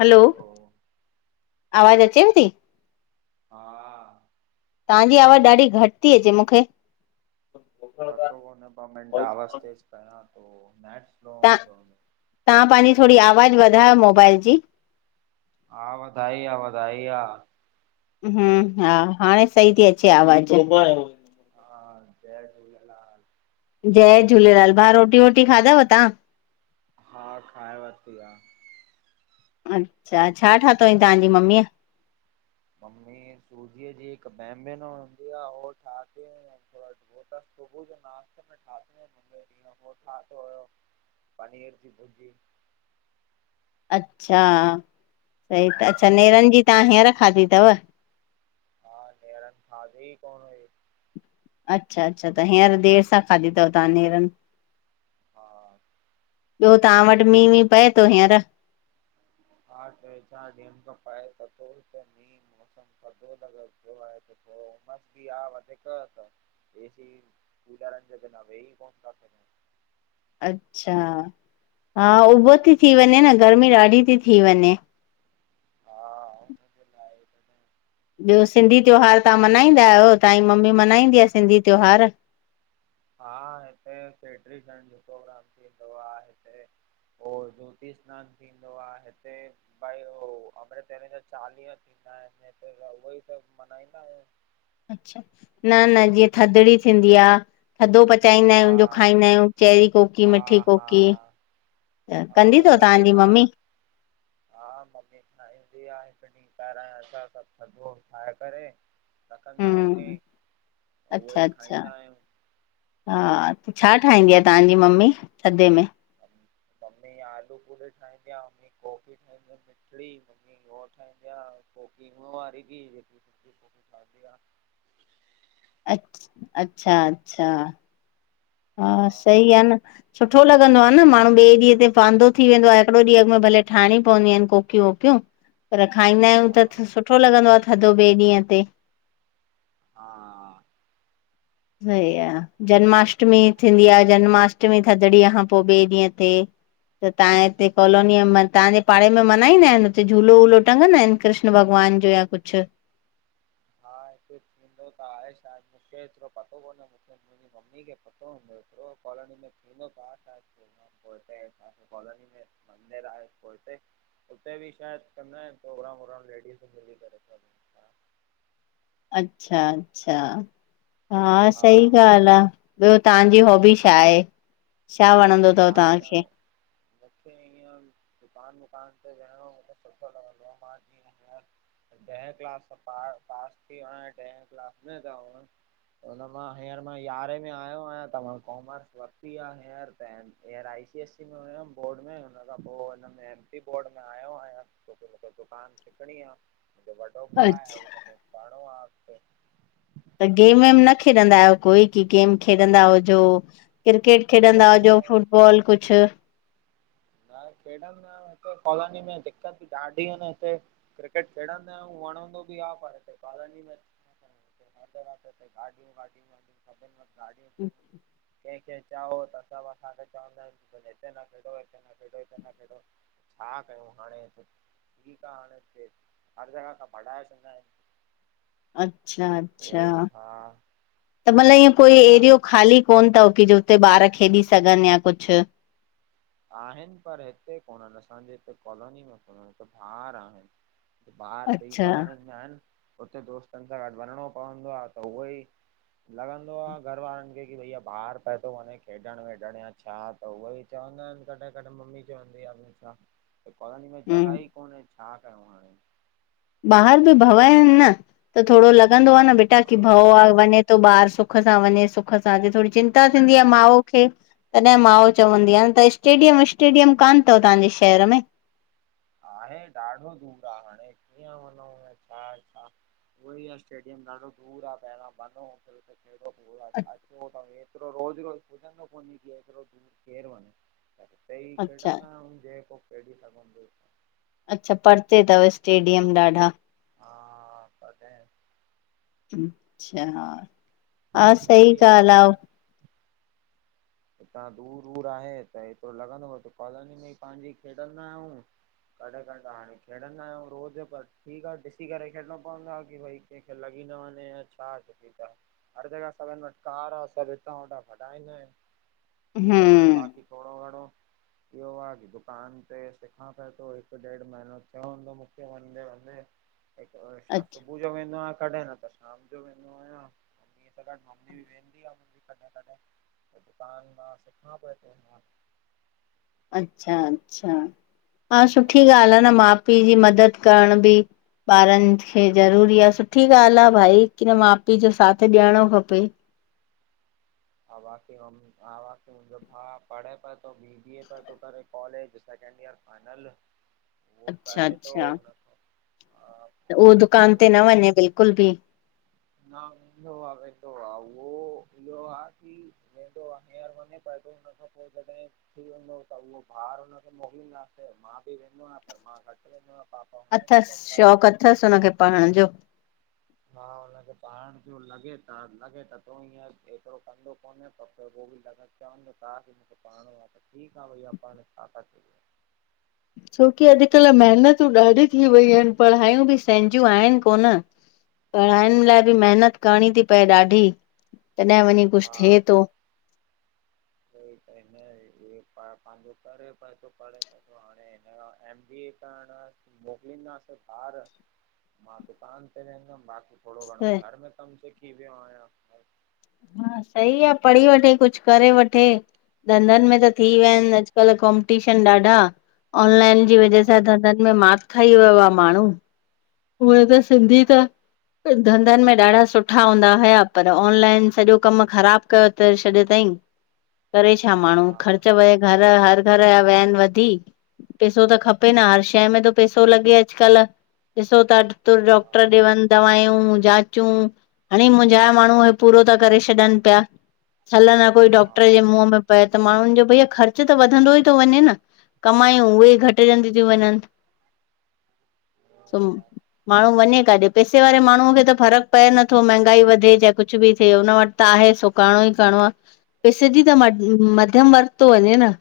हलो! आवाज़ु अचेव ती? हा आ ताहांजी आवाज़ु ॾाढी घटि ती अचे मूंखे। पतो कोन्हे ॿ मिंट आवाज़ु तेज कयां थो, नेट पोब्लम ईदों हुदोंअ? तां पंहिंजी थोड़ी आवाज़ु वधायो मोबाइल जी। हा, वधाईंआ- वधाईंआ। हम! हा, हाणे सही ती अचे आवाज। हा, जय झूलेलाल। जय झूलेलाल! भा रोटी -वोटी खादव तां। हा, खाय वरती आ। अच्छा, छा ठातोयई ताहांजी मम्मीअ? मम्मी सूजीअ जी हिकु बेमबिनो हूंदी आ, उह ठातिय त अॼ उह त सुबुह जो नाश्ते में ठातियों पे ॾींहं, उह ठातियो हुयो। पनीर जी भुर्जी। अच्छा, सही त हा अच्छा, नेरन जी तां हींअर खाधी तव? हा, नेरन खादी ई कोन हुई। अच्छा -अच्छा, त हींअर देर सां खाधी तवि ता नेरन? हा ॿियो ता वटि मींहु -वींहु पए तो हींअर? हा, ट्रै -चार ॾियनु खा पएं त थो हिते मींहु। मौसम थदो लगलु पयो आहे त थोड़ो उमस भी आये वधीक त एसी, कूलरन जे बिना वेई कोन था सॻु। अच्छा! हा, उभु ती थी वञे न, गर्मी ॾाढी ती थी वञे। हा, उमस त आहे घ ॿियो सिंधी त्योहार तहां मल्हाईंदा आहियो तव्हांजी मम्मी मल्हाईंदी आ सिंधी त्योहार? हा हिते चेट्री चण्ड जो प्रोग्राम थींदो आ हिते। पो ज्योति स्नानु थींदो आ हिते भाई हो अमृतवेले जा चालीहा थींदा आहिनि हिते त उह ई सभ मनाईंदा आहियूं। अ्छा न न जीअं थदड़ी थींदी आ थधो पचाईंदा हा आहियूं जो खाईंदा आहियूं चैेहरी कोकी हा मिठी हा कोकी त हा कंदी तव उहे बि तव्हांजी माना ममी? हा, ममी ठाईंदी आ हिकु ॾींहुं पहिराइ सभु थधो ठाहे करे रखंदी आ ममी हम्म त अच्छा उहोई अच्छा खाईंदा आहियूं। हा, छा ठाहींदी आ तहांजी ममी थधे में? मम्मी आलू पूरी ठाहींदी आ मम्मी कोकी ठाहींदी आ मिठड़ी ममी हो ठाहंदी आ कोकी हूं वारी बि जेकी ठहन्दी आ अछ अच्छा अच्छा हा सही आ न सुठो लॻंदो आ न माण्हू ॿिए ॾींहं ते वांदो थी वेंदो आ हिकिड़ो ॾींंह अॻमें भले ठाहिणी पवंदियूं आहिनि कोकियूं। पर खाईंदा आहियूं त हा सुठो लॻंदो आ थधो ॿिए ॾींहं ते हा सही आ जन्माष्टमी थींदी आ जन्माष्टमी थदड़ीअ खां पो ॿिए ॾींहं ते त तव्हां हिते कॉलोनीअ तव्हांजे पाड़े में मल्हाईंदा आहिनि हुते झूलो वूलो टंगंदा आहिनि? कृष्ण भॻवान जो या कुझु हा हित थींदो त आहे शायद मूंखे एतिरो पतो कोन्हे मूंखे मुंहिंजी मम्मी खे पतो हूंदो एतरो कॉलोनी में थींदो त छा कॉलोनी में मंदर आहे पोइते उते बि शायदि कंदा आहिनि प्रोग्राम लेडीस मिली करे। अच्छा अच्छा हा सही ॻाल्हि आ। ॿियो तहांजी हॉबी छा आहे? छा वणदो तव? मां त तव्हांखे? मूंखे ईअं दुकान वुकान ते वेहणो मूंखे सुठो लॻंदो मां जीअं हींअर ॾहें क्लास में पास थी वयो ॾह क्लास में त हो त हुन मां हींअर मां यारहें में आयो आहियां त मां कॉमर्स वरिती आ हींअर त हीअर आई सी एससी में हुयमि बोर्ड में हुन खां पो हुन में एम पी बोर्ड में आयो आहियां। छोकी मूंखे दुकानु सिखणी आ मुंहिंजो वॾो भाउ आ अच्छा हुनखे करणो अॻते त गेम वेम न खेॾंदा आहियो कोई की गेम खेॾंदा हुजो क्रिकेट खेॾंदा हुजो फुटबॉल कुझु न खेॾंदो न आहिया हिते कॉलोनी में दिक़त बि ॾाढी इन हिते क्रिकेट खेॾंदा आहियूं वणंदो बि आ पर हिते कालोनी में हिते हर घर ते गाॾियूं वाॾियूं सभिंन वट कंहिंखे चओ त सभु असांखे चवंदा आहिनि हिते न खेॾो हिते न खेॾो छा कयूं हाणे। ठीकु आ हाणे ईते हर जॻह खां भढाए छॾंदा आहिनि अचछा उहे अचछा हा त मतिलबु ईअं कोई छा एरियो ख़ाली कोन तव की जो हुते ॿार खेॾी सघनि या कुझु आहिनि पर हिते कोन्हनि असांजे हिते कॉलोनी में कोननि हिते बाहर आहिनि। ॿाहर बिई अच्छा कॉलोनी में आहिनि उते दोस्तनि सां गॾु वञिणो पवंदो आ त उहो ई लॻंदो आ घर वारनि खे की भईया ॿाहर पियो थो वञे खेॾण वेॾण या छा त उहे बि चवंदा आहिनि कडहिं कडुहिं मम्मी चवंदी आ, कॉलोनी में जॻह हम्म ई कोन्हे छा कयूं हाणे। ॿाहिरि बि भव आहिनि न त थोरो लॻंदो आ न, बेटा की भउ आ हा वञे त ॿारु सुख सां वञे सुख सां अचे, थोरी चिंता थींदी आ माउ खे। तॾहिं मांऊ चवंदी आ न, त स्टेडियम ॿिस्टेडियम कान तव तांजे शहर में? आहे, ॾाढो दूर आ, हाणे कीअं वञऊं यां छा छा वही स्टेडियम ॾाढो दूर आ पहिरियों बंद हुन्दो त ऐॾो दूर अचो त एतिरो रोज़ रोज़ पुॼदो कोने केतरो केर दूर वञे। हिते ई खेॾंदा अच्छा आहियूं जेको खेॾी सघंदो। अच्छा, परते तव स्टेडियम ॾाढा। हा तॾहिं। अच्छा, हा उहा सही ई ॻाल्ह आहे आ। हितां दूर दूर आहे, त एतिरो लॻंदो त कॉलोनी में ई पहिंजी खेॾंदा आहियूं। कॾहिं कॾहिं हाणे खेॾंदा आहियूं रोज़ पर, ठीक आ ॾिसी करे खेॾिणो पवंदो आहे कि भई कंहिंखे लॻी न वञे, या छा ठीक आ। हर जॻह सभिन वटि कार आ, हितों हुतों हटाए करे। ठीक आ हाणे हम्म बाक़ी थोडो घणो इहो आ की दुकान ते सिखां पयो थो, हिकु ॾेढु महीनो थियो हूंदो मुखे। हिते वंदे वंदे, हिक शाम को अच्छा सुबुह जो वेंदो आहियां कॾहिं न त शाम जो वेंदो आहियां। त कॾ मम्मी भी वेंहदी आ कॾहिं कॾहिं। पान मां सिखण पयो तो हिते मां अच्छा अच्छा, हा सुठी ॻाल्ह बाक़ी आ न माउ पीउ जी मदद करण बि। ॿारनि खे ज़रूरी आ, सुठी ॻाल्ह आहे भाई कीअं माउ पीउ जो साथ ॾियणो खपे। हवा [unintelligible] मुंहिंजो भाउ पढ़े प बी बी ए प थो करे कॉलेज सकेंड ईयर फाईनल, उहो अच्छा पढे थो हुन, आ त उहो दुकान ते न वञे बिलकुल भी ना वेंदो आ वेंदो आ उहो ईदोआ आ की वेंदो आ केर मञे पाइदो हुन खां पोइ जॾहिं। थी वेंदो त उहो भार हुनखे मोकिलिदासे, मां भी वेंदो आयां पर मां घटि वेंदो आहियां। पापा हुनखे अथसि, सॾु करणु शौंक़ अथसि हुनखे पढ़ण जो। हा हुनखे पढ़ण जो लॻे त, लॻे त तो हीअ एतिरो कंदो कोन त बि लॻंदो च़ंवन त ता मुखे पढ़यो आ त ठीक आ, भाईया पढ़ [unintelligible] छोकी अॼुकल महिनतूं ॾाढी थी वयूं आहिनि, पढ़हायूं भी सहिंजूं आहिन कोन। पढ़ाइनि लाइ भी मेहनत करणी थी पए ॾाढी, तॾहिं वञी कुछ हा थिए तो। पंहिंजो करे [unintelligible] हाणे हिनजो एम बी ए। [unintelligible] [unintelligible] मोकिलंदासीं ॿार मां दुकान ते वेंहदुम थोरो घणो त घर में कमु सिखी वयो आहियां। सही आ, पढ़ी वठे, कुछ करे वठे। धंधनि में त थी वया हा आहिनि अॼुकल कॉम्पिटीशन ॾाढा, ऑनलाइन जी हा वजह सां धंधनि में मात खाई वयो आ माणु, उहे त सिंधी हा त धंधनि में ॾाढा सुठा हूंदा हुया, पर ऑनलाइन सॼो कमु ख़राब कयो त छॾियो तईं। [inaudible] करे छा माणुहूं हा ख़र्च वहे, घर हर घर जा वैन वधी, पैसो त खपे न हर शइ में थो पैसो लॻे अॼुकल ॾिसो था, तुर हा डॉक्टर ॾे वञु दवांयू जाच चउं हाणे मुहिंझा़ माणु हे पूरो था करे छॾनि पिया हल न पोइ डॉक्टर जे हा मुंह में पय त माणुन जो भैया ख़र्च त वधंदो ई थो वञे न कमायूं उहे घटिजयूं थियूं वञनि। माणु वञे काॾे पैसे वारे माणुअ खे त फ़र्क़ु पए नथो मंहगाई वधे जींअ कुछ भी थिए हुन वटि त आहे सो करणो ई करिणो आ पिस जी त मध मध्यम वर्ग तो वञे न।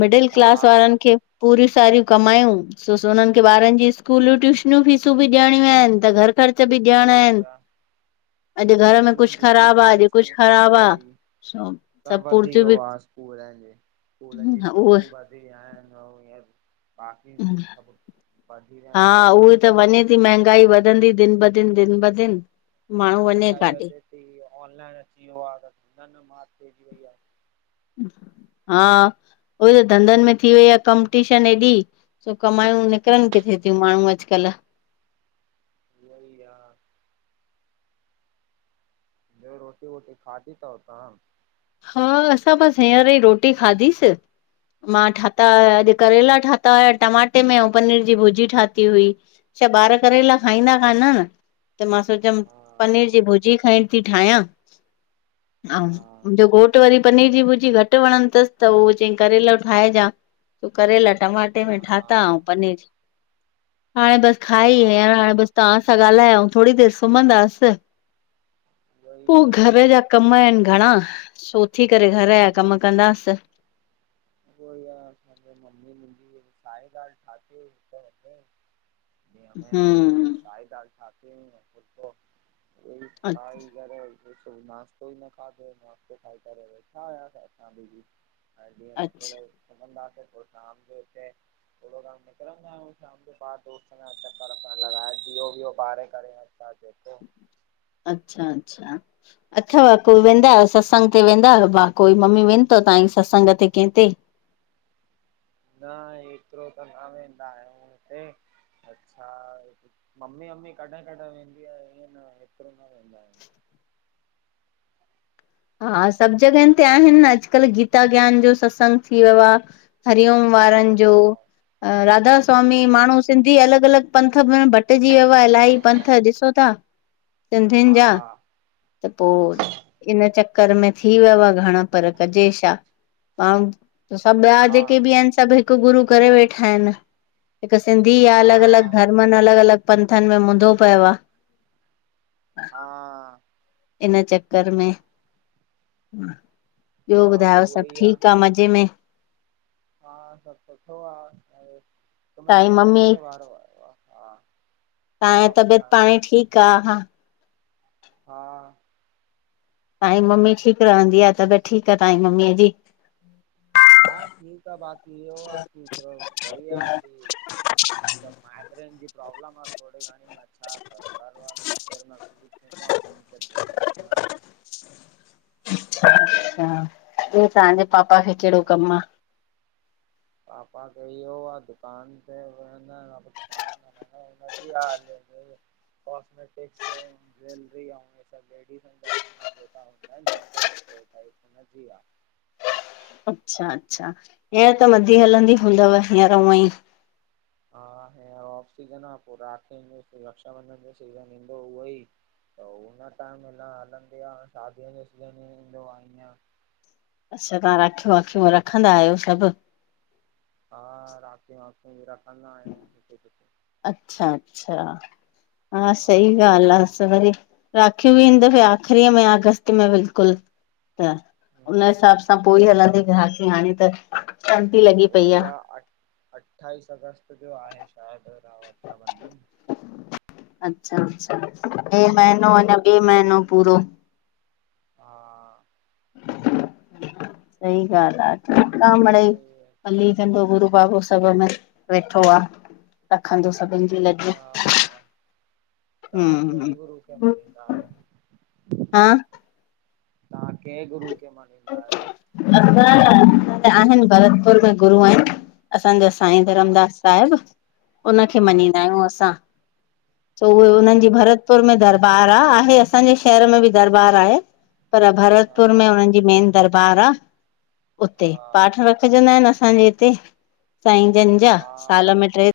मिडिल हा क्लास वारनि खे पूरियूं सारियूं कमायूं सो सो उननि खे ॿारनि जी स्कूलू ट्यूशनियूं फींसयू भी ॾियणियूं आहिनि त घर ख़र्च भी उहो ॾियणा ई ऐन। आहे अॼु घर में स्कूलनि कुछ जी ख़राब आ फीसूं अॼु वीसूं कुछ ख़राब आ। उहोई छों त पुर्तियूं बि कूलन जे स्कूलनि जी फीसूं उहे भाभी बाक़ी सभु वधी विया ऐन सभु सभु। जी महगाई वधंदी दिन ब दिन दिन ब दिन। माण्हू वञे महगाई काॾे वधे थी ऑनलाइन अची वियो आ त उनिन में मात पइजी वई आ। हा उई त धंधनि में थी वई आहे कमपटीशन हेॾी। छो कमायूं निकिरनि किथे थियूं माण्हू अॼुकल्ह। ऊई आ। ॿियो रोटी वोटी खादी तव तां। हा असां बसि हींअर ई रोटी खाधीसि। मां ठाता हुया अॼु करेला ठाता हुया टमाटे में ऐं पनीर जी भुजी ठाती हुई। छा ॿार करे लाइ खाईंदा कान ऐन त मां सोचियमि हा पनीर जी भुजी खण ती ठाहियां ऐं हा मुंजो घोट वरी पनीर जी भुजी घटि वणंद तसि त उहो चई करेलो ठाहिजां सो करेला टमा टे हा में हा ठाता अऊं पनीर हाणे बसि खाई हा विया हाणे बस तहां सां ॻाल्हाय अऊं थोरी देरि सुम्हंदासि उहो ई पोइ घर आहे जा कम ऐन घणा सो उथी करे घर जा कम कंदासि। उई आ असांजे मम्मी मुंहिंजी काई ॻाल्हि ठाती हुई ॾींह में रोटी में हम्म साई दाल ठाती हुई फुलकों खाई करे। सुबु नाश्तो ई न खाधो नाश्तो खाई करे वेठा हुयासी अंसा भी हा जीअं अच्छा सुमंदासे थो पोइ शाम जोे इते थोरो गणो निकरंदा आहिंयूं शाम जो बाहर। दोस्त सां चकर वकर लॻाए ॾियो बिओ ॿारे करे ऐं छा जेको अच्छा अच्छा अच्छा कोई वेंदा आयो सत्संग ते वेंदा आहियो भा कोई मम्मी वेंद त तहांई सत्संग ते कंहि ते। न एतिरो त न वेंदा आहियूं हुते। अच्छा ममी वमी कॾहिं कॾहिं वेंदी आ ईअं न हेतिरो न वेंदा आहिनि। हा सभु जॻहियुनि ते आहिनि न अॼकल्ह गीता ज्ञान जो सत्संग थी वियो आ। हरिओम हा वारनि जो राधा हा स्वामी माण्हू सिंधी अलग अलग पंथ म भटिजी वियो आ इलाही पंथ ॾिसो ता। सिंधिनि जा हा त पो इन चक्कर में थी वियव घण पर कजे छा? त सभु ॿिया हा जेके बि ऐन सभु हिकु गुरू करे वेठा ऐन हिकु सिंधी आ अलग-अलग हा धर्मनि अलग-अलग पंथनि में मुंदो पयो आ। हा। हिन चक्कर में ॿियो हा ॿुधायो उहो सभ ई आ ठीक आह मज़े में? हा सभ सुठो आह ऐं कमेंट तव्हांजी मम्मी [unintelligible] वारो आहयो आ। हा तव्हांजी तबियत ॿुधायो पाणीं ठीक आह हा हा तव्हांजी मम्मी ठीक रहंदी आह। तबेत ठीक आह तव्हांजी मम्मीअ जी? हा ठीक आह बाक़ी इयो आ [unintelligible] मम्मी त माइगरेन जी प्रोब्लेम ब आह थोड़ी घंणी अछा [unintelligible] अच्छा ॿयो तव्हांजे पापा खे केहड़ो कम आह? पापा खे ईहयो आ दुकान ते वेहंदा आहिन दुकान [unintelligible] कॉस्मेटिक्स ज्वेलरी अंऊ सभ लेडिस जेका हूंदा आहिन जनरल [unintelligible] हुनजी आह। अच्छा अच्छा हींअर त मंदी हलंदी हूंदव हींअर हुअं ई हा हीअर ऑफ सीजन आह। पो राखी जो रक्षाबंधन जो सीजन ईंदो उहो ई त हुन टाइम हलंदी आह। शादीअ जो सीज़न ई ईंदो आह ईअं अच्छा तव्हां राखियूं वाखियूं रखंदा आहयो सभ? हा राखियुं वाखियुं भी रखंदा आहियुं जिते किते अच्छा अच्छा हा सही ॻाल्ह आह सही राखी बी हिन दफे आख़रीअ में आ अगस्त में बिल्कुल। त उन हिसाब सां पोइ हलंदी ग्राहकी हाणें त शांती [unintelligible] उहो ई आह अ अठाईस अगस्त जो आहे शायद रक्षाबंधन। अच्छा अच्छा हे हा महीनो मां अञा ॿ महीनो पूरो। हा सही ॻाल्ह आह। ठीक आह मीड़ई भली कंदो गुरू बाबो सभ में। वेठो आ रखंदो सभिन जी लज्ज। तां कें गुरू खे मञीदा आहयो? हा तव्हां केंह गुरुू खे मञीदा आहयो? असां आहिन भरतपुर में गुरू आहिन असांजा साईं हा धरमदास साहिब उनखे हा मञीदा आहियूं असां। त उहे हा उन्हन जी भरत भरतपुर में दरबार आहे आहे असांजे शहर में बि दरबार आहे पर भरत हा भरतपुर में हुनन जी मेन दरबार आ उते हा पाठ रखजंदा आहिन असांजे हिते सांई जन जा हा साल में ट्रे